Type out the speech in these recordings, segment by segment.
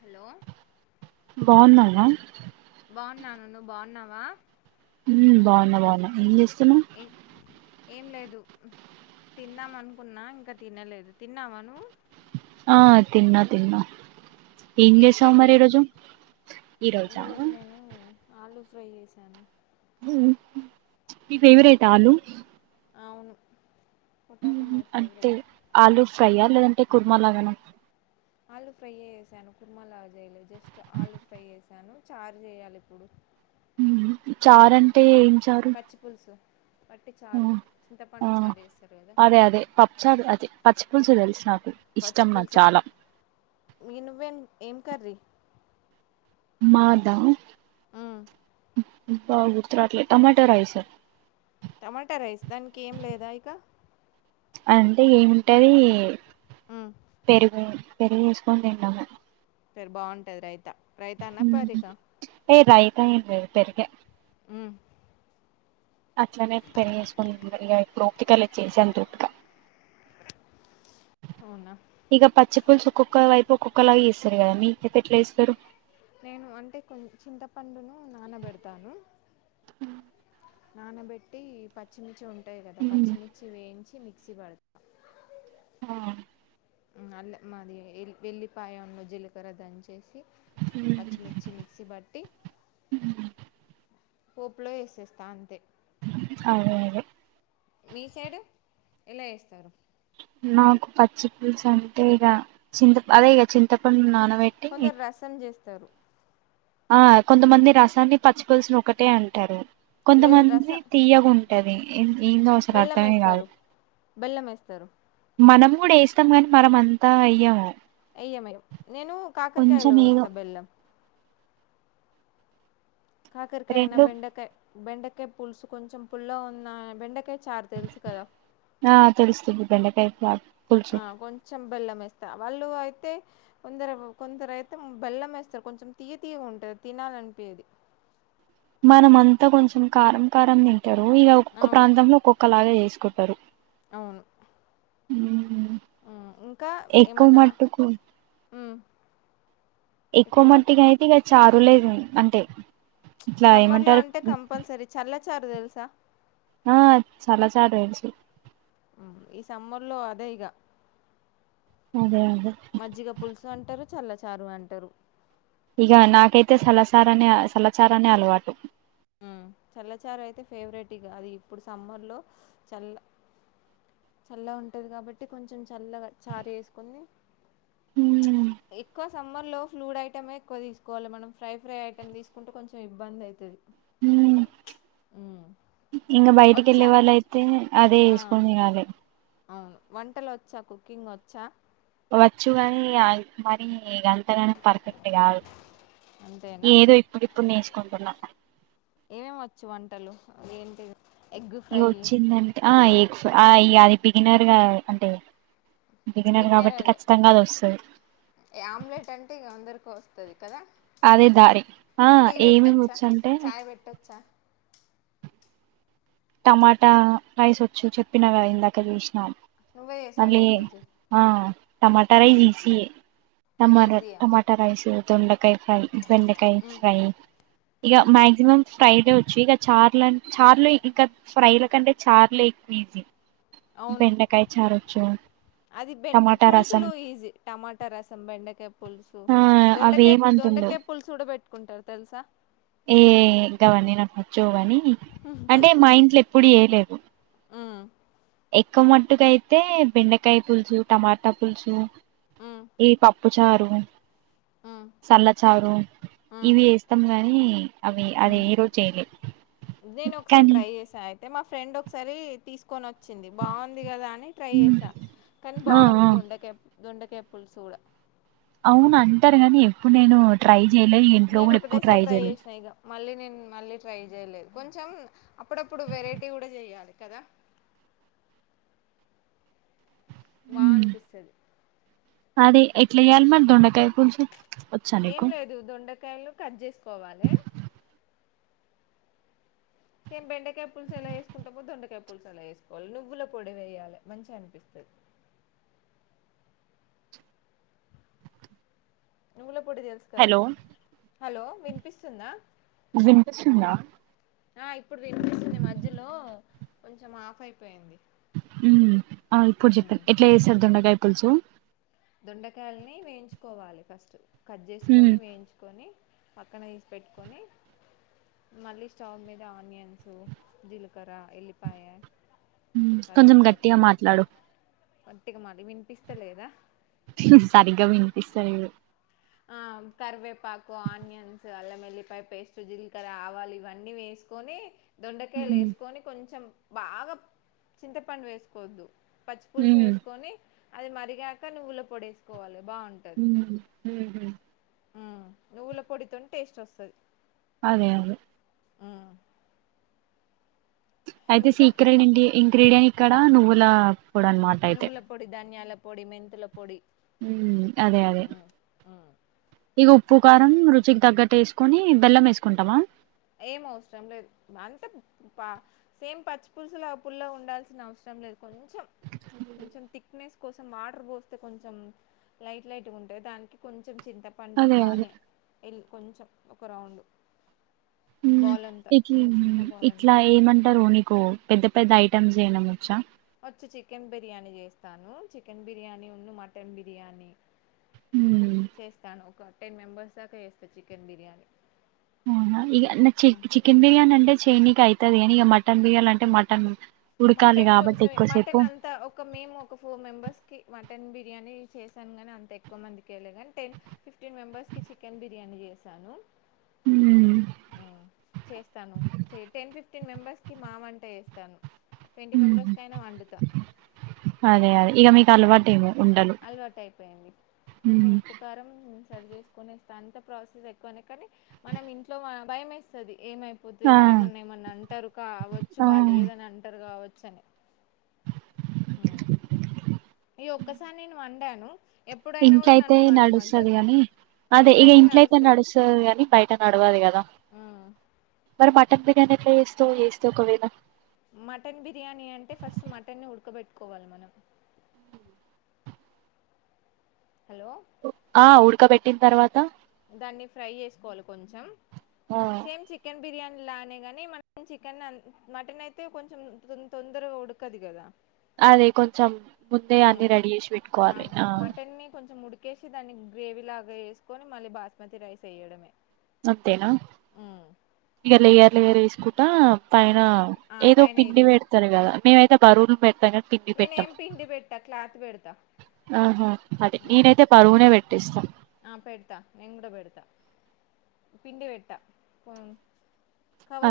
Hello బాగున్నారా బాగున్నాను నువ్వు బాన్నావా హు బాగున్నా బాగున్నా ఏం చేస్తున్నావ్ ఏ ఏం లేదు తిందాము అనుకున్నా ఇంకా తినలేదు తిన్నావా నువ్వు ఆ తిన్నా తిన్నా ఏం చేసావు మరి ఈ రోజు ఈ రోజా ఆలు ఫ్రై చేశాను ఉహు మీ ఫేవరెట్ ఇప్పుడు ఆలు అవును పొటాటో ఉహు మై అంటే ఫేవరెట్ ఆలుూ ఫ్రై లేదంటే కుర్మ లాగాన ఆలు ఫ్రై చేశాను కుర్మలాగా జేయలేదు జస్ట్ ఆలు ఫ్రై చేశా చేశాను చార్ చేయాలి ఇప్పుడు చార్ అంటే ఏ పచ్చిపులుసు వట్టి చారు ఆ, చింతపండు చారు చేస్తారు కదా అదే అదే పప్పుచారు అదే పచ్చిపులుసు తెలుసునా పచ్చిపులుసే మీ నువ్వు ఏం కర్రీ మాదా మ్మ్. అబ్బా గుర్తు రావట్లే టమాటో రైస్ టమాటా రైస్ దానికి ఏం లేదా ఇక అంటే ఏముంటది హ్మ్. పెరుగు పెరుగు ఏసుకొని తిండము పేరు బాగుంటది రైత రైత నా ఉమ్, పరిక ఏ రైత ఏమీలేదు పెరుగే ఉ అట్లనే పెరుగు ఏసుకుని [unintelligible] అవునా? ఇక పచ్చి పులుసు ఒక్కొక్క వైపు ఒక్కొక్కలాగా చేస్తారు కదా మీకైతే ఎట్లా చేస్తారు నేను అంటే కొ చింతపండును నానబెడతాను ఉ నానబెట్టి పచ్చిమిర్చి ఉంటాయి కదా పచ్చిమిర్చి వేయించి మిక్సీ పడతా ఆ అల్ల మాది వెళ్లి వెల్లిపాయ జీలకర్రా దంచి ఏసి పచ్చిమిర్చి మిక్సీ పట్టి పోప్ లో వేసేస్తా అంతే అదే అదే మీ సైడు ఎలా చేస్తారు నాకు పచ్చి పులుసు అంటే ఇగ చింత అదే ఇగ చింతపండు నానబెట్టి కొందరు రసం చేస్తారు ఆ కొంతమంది రసాన్ని పచ్చి పులుసుని ఒకటే అంటారు లేదు కొంతమంది రసం తియ్యగుంటది ఏందో అసలు అర్థమే కాదు బెల్లం వేస్తారు మనం కూడా వేస్తాం కానీ మనం అంతా వేయ్యాము ఎయ్యం మేమ్ నేను కాకరకాయలో ఏదో వేస్తా బెల్లం కాకరకాయ ఐనా రెండు బెండకాయ బెండకాయ పులుసు కొంచెం పుల్లగా ఉందా బెండకాయ చారు తెలుసు కదా ఆ తెలుసు అది బెండకాయ పులుసు ఆ కొంచం బెల్లం వేస్తా వాళ్ళు అయితే కొందరు కొందరు అయితే బెల్లం వేస్తారు కొంచెం తీయ తీయగ ఉంటది తినాలనిపియది ఆ మనమంతా కొంచెం కారం కారం తింటరు ఇగ ఒక్కొక్క అవును ప్రాంతంలో ఒక్కొక్కలాగ చేస్ కుంటరు అవును మ్మ్ ఇంకా ఎక్కువ ఏమన్నా మట్టుకు మ్మ్ ఎక్కువ మట్టిగ అయితే ఇక చారులేదు అంటే ఇట్లా సమ్మర్ లో ఏమంటారు అంటే కంపల్సరీ చల్ల చారు తెలుసా ఆ చల్ల చారు తెలుసు ఈ సమ్మర్ లో అదే ఇగ అదే అదే మజ్జిగ పులుసు అంటారు చల్ల చారు అంటారు ఇక నాకైతే సలచార అనే సలచారనే అలవాటు హ్మ్ చల్లచారు అయితే ఫేవరెట్ ఇగ అది ఇప్పుడు సమ్మర్ లో చల్ల చల్లగ ఉంటది కాబట్టి కొంచెం చల్లగా చారు చేసుకొని ఉమ్, ఎక్కువ సమ్మర్ లో ఫ్లూయిడ్ ఐటమే క్కువ తీసుకోవాలే మనం ఫ్రై ఫ్రై ఐటెమ్ తీసుకుంటే కొంచెం ఇబ్బంది అయితది హ్మ్ ఇంగ బయటికి వచ్చా. యెళ్ళే వాళ్ళయితే అదే ఆ! వేసుకొనియాలే అవును వంటలు ఒచ్చా కుకింగ్ ఒచ్చా వచ్చు గాని మరి ఈ గంతగనం పర్ఫెక్ట్ కాదు అంతేనా? ఏదో ఇప్పుడిప్పుడు నేర్చుకుంటున్నా ఏమేమి వచ్చు వంటలు ఏంటి ఎగ్ ఇగ ఫ్రై వచ్చిందంట వచ్చా ఆ అది బిగినర్గా అంటే బిగినర్ కాబట్టి బిగ్నరదే ఖచ్చితంగా అది వస్తది ఆమ్లెట్ అంటే ఇక అందరికి వస్తది కదా! అదే దారి ఆ టీ ఏమిమి పెట్టొచ్చా వచ్చు అంటే చాయ్ పెట్టొచ్చా టమాటా రైస్ వచ్చు చెప్పిన కద ఇందాక చూసినా అని నువ్వే చేసావా మళీ ఈరోజు ఆ టమాట రైస్ మ్మ్ ఈజీయే టమాట ఈజీ అవును టమాటా రైస్ దొండకాయ ఫ్రై బెండకాయ మ్మ్ ఫ్రై ఇగ మ్మ్ మ్యాక్సిమమ్ ఫ్రైలే వచ్చు ఇక చార్ల చార్లు ఇంకా ఫ్రైల కంటే చార్లు ఎక్కువ ఈజీ అవును బెండకాయ చారొచ్చు అది టమాటా రసం పులుసులు ఈజీ టమాటా రసం బెండకాయ పులుసు ఆ పులుసు దొండకాయ్ అవేమంతుండవు దొండకాయ పులుసు కూడా పెట్టుకుంటారు తెలుసా ఏ గవన్నీ నాకు నచ్చవు కాని అంటే మా ఇంట్లో ఎప్పుడు చేయలేదు మ్మ్ ఎక్కువ మట్టుకు అయితే బెండకాయ పులుసు టమాటా పులుసు మ్మ్ ఈ పప్పు చారు మ్మ్ సల్ల చారు మ్మ్ ఇవి చేస్తాం గానీ అవి అవి ఏ రోజు చేయలే నేను ఒకసారి కానీ ట్రై చేసా అయితే మా ఫ్రెండ్ ఒకసారి తీసుకు కొని వచ్చింది బాగుంది కదా అని ట్రై చేసా కానీ ఆ బాగుంది ఆ దొండకాయ్ దొండకాయ పులుసు కూడా అవును అంటారు గాని ఎప్పుడు నేను ట్రై చేయలే ఈ ఇంట్లో నేను కూడా ఎప్పుడు ట్రై ఒకటేసారి చెయ్యలే చేసిన ఇగ మళ్ళీ నేను మళ్ళీ ట్రై చేయలేదు కొంచెం అప్పుడప్పుడు వెరైటీ కూడా చెయాలి కదా ఆ వా అనిపిస్తది అదే ఎట్ల చేయల్ మరి దోండాకాయ పులుసు వచ్చా ఏం నీకు లేదు దొండకాయలు కట్ చేసుకోవాలి సేమ్ బెండకాయ పులుసు ఎలా చేసుకుంటమో దొండకాయ పులుసు అలా చేసుకోవాలి నువ్వుల పొడి వేయాలి మంచిగా అనిపిస్తుంది [inaudible] నువ్వుల పొడి తెలుసు కదా హలో హలో వినిపిస్తుందా వినిపిస్తుందా ఆ ఇప్పుడు వినిపిస్తుంది మధ్యలో కొంచెం ఆఫ్ అయిపోయింది ఉమ్ ఆ ఇప్పుడు ఉమ్ చెప్పండి ఎట్లా చేస్తారు దొండకాయ పులుసు దొండకాయలని వేయించుకోవాలి ఫస్ట్ కట్ మ్మ్. చేసుకొని వేయించుకొని పక్కన తీసి పెట్టుకొని మళ్ళీ స్టవ్ మీద ఆనియన్స్ జీలకర ఎల్లిపాయ కొంచెం గట్టిగా కరివేపాకు మాట్లాడు గట్టిగా మాలి వినిపిస్త లేదా సరిగ్గా వినిపిస్తలేదు ఆ కరివేపాకు ఆనియన్స్ అల్లం ఎల్లిపాయ పేస్టు జీలకర్ర ఆవాలు ఇవన్నీ వేసుకొని దొండకాయలు ఉమ్ వేసుకొని కొంచెం బాగా చింతపండు వేసుకోవద్దు పచ్చి పులుసు వేసుకొని అది మరిగాక నువ్వుల పొడి వేసుకోవాలి బాగుంటుంది ఉమ్ ఉహు నువ్వుల పొడితో టేస్ట్ వస్తది అది కాదు అయితే ఇంకా సీక్రెట్ ఇన్ ఇంక్రీడియం ఇక్కడ నువ్వులా నువ్వుల పొడి ధనియాల పొడి మెంతుల పొడి అదే అదే ఉమ్, ఉమ్, ఇక ఉప్పు ఈ కారం రుచికి తగ్గట్టు కొని బెల్లం వేసుకుంటామా ఏం అవసరం లేదు అంత సేమ్ పచ్చి పులుసులు ఆ పుల్లో ఉండాల్సిన అవసరం లేదు కొంచెం కొంచెం థిక్నెస్ కోసం వాటర్ పోస్తే కొంచెం లైట్ లైట్గా ఉంటే దానికి కొంచం చింతపండు ఒక అదే అదే ఆన్ కొంచ ఒక రౌం బ నీకు ఇట్లా ఏమంటారు నీకు పెద్ద పెద్ద ఐటమ్స్ చేయడం వచ్చా వచ్చు చికెన్ బిర్యానీ చేస్తాను చికెన్ బిర్యానీ ఉన్ను మటన్ బిర్యానీ ఉమ్ చేస్తాను ఒక టెన్ మెంబెర్స్ దాకా చేస్తా చికెన్ బిర్యానీ అవునా ఈ నా చి చికెన్ బిర్యానీ అన్ చెయ్యనీకి అవుతది కానీ ఇక మటన్ బిర్యాలు అంటే మటన్ ఉడకాలి మటన్ కాబట్టి కొంచెం ఎక్కువసేపు మటన్ అంతా ఒక మేము ఒక ఫోర్ మెంబెర్స్ మటన్ బిర్యానీ చేశాను గాని అంత ఎక్కువ మందికి చేయలే కానీ టెన్ ఫిఫ్టీన్ మెంబర్స్ కి చికెన్ బిర్యానీ చేశాను ఉమ్ ఉమ్ చేస్తాను టెన్ ఫిఫ్టీన్ మెంబర్స్ కి మామంటే వేస్తాను అదే అదే ఇక మీకు అలవాటు ఇగ అలవాటు అయిపోయింది కొంచెం ఉమ్. ఉప్పు కారం సరి చేసుకునేస్త అంత ప్రాసెస్ ఎక్కువనే కానీ మనం ఇంట్లో భయం ఎస్తది ఏమైపోతు ఆ ఎవర ఏమన్నా ఏమన్నా అంటరు కావచ్చు ఆ బా లేదని అంటారు కావచ్చని ఈ ఒక్కసారి నేను వండాను ఎప్పుడైనా కూడా ఇంట్లతే నన్నే నడుస్తది వండమంటారు గాని అదే ఇంట్లో ఇగ అయితే ఇంట్లయితే నడుస్తది నడుస్తుది కాని బయట నడవది కదా ఆ మరి మటన్ బిర్యానీ ఎట్ల ఎస్తావ్ ఎస్తే ఒకవేళ మటన్ బిర్యానీ అంటే ఫస్ట్ మటన్ని ఉడకబెట్టుకోవాలి మనం హలో ఆ ఉడకబెట్టిన తర్వాత దాన్ని ఫ్రై చేసుకోవాలి కొంచెం ఆ సేమ్ చికెన్ బిర్యాని లానే గాని మనం చికెన్ మటన్ అయితే కొంచెం తొందరగా ఉడకదు కదా అదే కొంచెం ముందే అన్ని ఉమ్ రెడీ చేసి పెట్టుకోవాలి ఆ క్కేసి దాన్ని గ్రేవీ లాగా ఎసుకొని మళ్ళీ బాస్మతి రైస్ వేయడమే అంతేనా ఉమ్ ఇగ లేయర్ లేయర్ ఏసుకు టా ఆ పైన ఆ, ఏదో పైన పిండి ఇదేసి పెడతారు కదా మేమైతే బరువును పెట్టగాన్ పిండి పెట్టం నేనేం పిండి పెట్టా క్లాత్ పెడతా ఆహా అదే నేనైతే బరువునే పెట్ ఆ పెడతా నీన్ కూడా పెడతా పిండి పెట్టా పో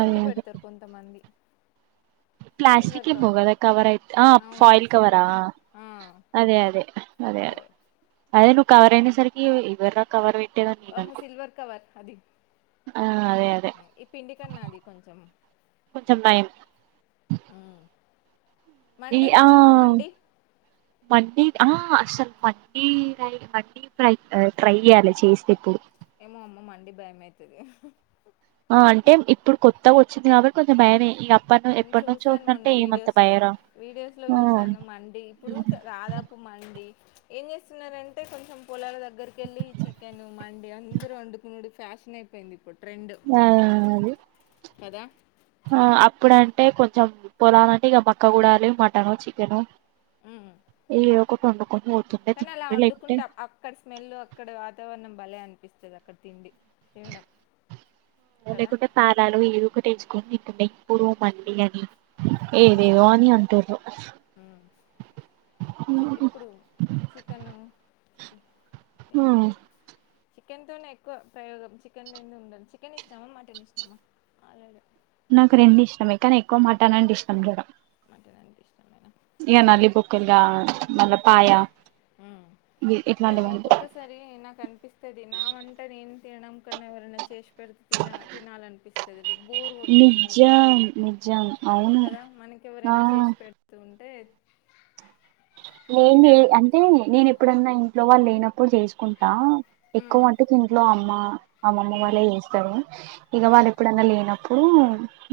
అదే అదే పెడతారు కొంతమంది ప్లాస్టిక్ సిల్వర్ ఏమో కవర్ కదా కావరైత్ ఆ అవును ఫాయిల్ కవరా సిల్వర్ ఆ అదే అదే అదే అదే అదే నువ్వు కవర్ అనేసరికి ఇవర కవర్ పెట్ ఆహ సిల్వర్ కవర్ అది ఆ అదే ఈ పిండి కన్నా అది కొంచం కొంచం నైం ఈ మండి ఆ తిన్నావా మండి మండి ఆ అసలు పట్టి రైల్ పట్టి ఫ్రై ట్రై చేయాలి చేస్తే ఇప్పుడు ఏమో అమ్మ మండి బయమైతది ఆ అంటే ఇప్పుడు కొత్తగొచ్చింది కాబట్టి కొంచం భయనే నీను చూసాను మొన్న వీడియోస్లో భయం రా వీడియోస్లో ఆ చూసాను మండీ ఇప్పుడు రాదా తపు మండీ ఏం చేస్తున్నారంటే కొంచం పొలాల దగ్గరకెళ్లి చికెన్ మండి అందరు వండుకునుడు ఫ్యా షన్ అయిపోయింది ఇప్ మా అదె కదా ఆ అప్పుడంటే కొంచం పొలాలంటే ఇగా బక్కగూడలే మటను చికెను ఉమ్. ఏ ఒక ఒక వండుకొని పోతుండే కానీ అలా తింటుండే లేకుంటే వండుకుంటాం అక్కడ స్మెల్ అక్కడ వాతావరణం భలే అనిపిస్తది అక్కడ్ తిండి తినడం కదా లేకుంటే పానాలు ఏదోకటి ఎచ్చుకొని నిప్పుడు మండీ అని ఆ, ఏదేవో అని అంటుర్రు చే ఇప్పుడు చికెను హ్మ్ ఏంటిది చిక్ చిక్కెన్తోనే ఎక్కువ ప్రయోగం చికెన్ లేంది ఉండను చికెన్ ఇష్టమా మటన్ ఇష్టమా అదదే నాకు రెండు ఇష్టమే కానీ ఎక్కువ మటన్ అంటే ఇష్టం జడ మటన్ అంటే ఇష్టమేన ఇగ నల్లి బొక్కులదా ఏమో ఇట్లాంటివంటే ఒక్కొక్కసారి నాకనిపిస్తది నా వంట నీన్ తినడం కన్నా ఎవరన్నా చేసి పెడితే తిన తినాలనిపిస్తది బోర్ కొట్టేస్తుంది నిజాం రోజునే నిజం అవును ఆ టెత్ లేందే అంటే నేను ఎప్పుడన్నా ఇంట్లో వాళ్ళ లేనప్పుడు చేసుకుంటా ఎక్కువ ఉమ్ వంట తింట్లో అమ్మ అమ్మమ్మ ఉమ్ వాళ్ళే చేస్తారు ఇగా వాళ్ళ ఉమ్ ఎప్పుడన్నా లేనప్పుడు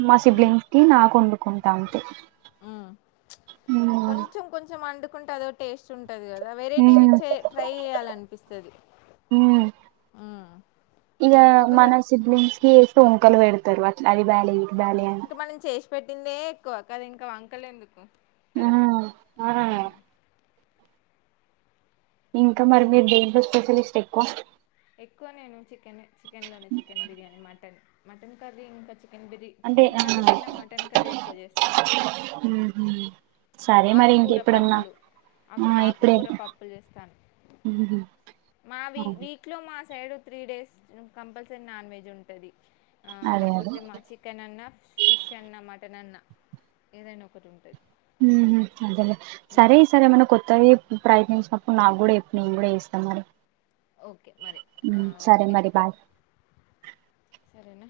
మా సిబ్లింగ్స్కి నాకు వండుకుంటా అంతే హు మ్మ్ కొంచం కొంచం వండుకుంటే అదో టేస్ట్ ఉంట టదు కదా వెరైటీ మ్మ్ విచ్చే ట్రై చేయాలనిపిస్తది హు ఉమ్ ఇగా మన ఒక్కొక్కసారి సిడ్లింగ్స్ టొంకలు పెడతారు అట్లా అది బాలే ఇది బాలే అని ఇంకా మనం చేసి పెట్టిందే ఎక్కువ కది ఇంకా వంకలేందుకు ఆ ఆ ఇంకా మరి మీరదేంట్లో స్పెషలిస్ట్ ఎక్కువ ఎక్కువ నేను చికెనే చికెన్ లోనే chicken biryani mutton mutton curry ఇంకా కెన్ బిడి అంటే చికెన్ ఆ కర్రీ కన్నా మటన్ కర్రీ ఎక్కువ చేస్తాను ఉహు సరే మరి ఆకుకూర ఇంకెప్పుడన్నా పప్పులు ఆక్ ఆ ఇప్పుడే ఆకుకూర పప్పులు చేస్తాను ఉహు మావి వీక్ లో మా side three days compulsory non veg ఉంటది ఆ అదే అదే లేకపోతే మా చికెన్ అన్న ఫిష్ అన్న మటన్ అన్న ఏదైనా ఒకటుటది అదేే సరే ఈ సరే ఏమన్నా కొత్తవి ప్రయత్నించినప్పుడు నాకు కూడాడు నేను కూడా చేస్తాం మరి ఓకే మరి ఉమ్ సరే ఓకే మరి బాయ్ సరేనా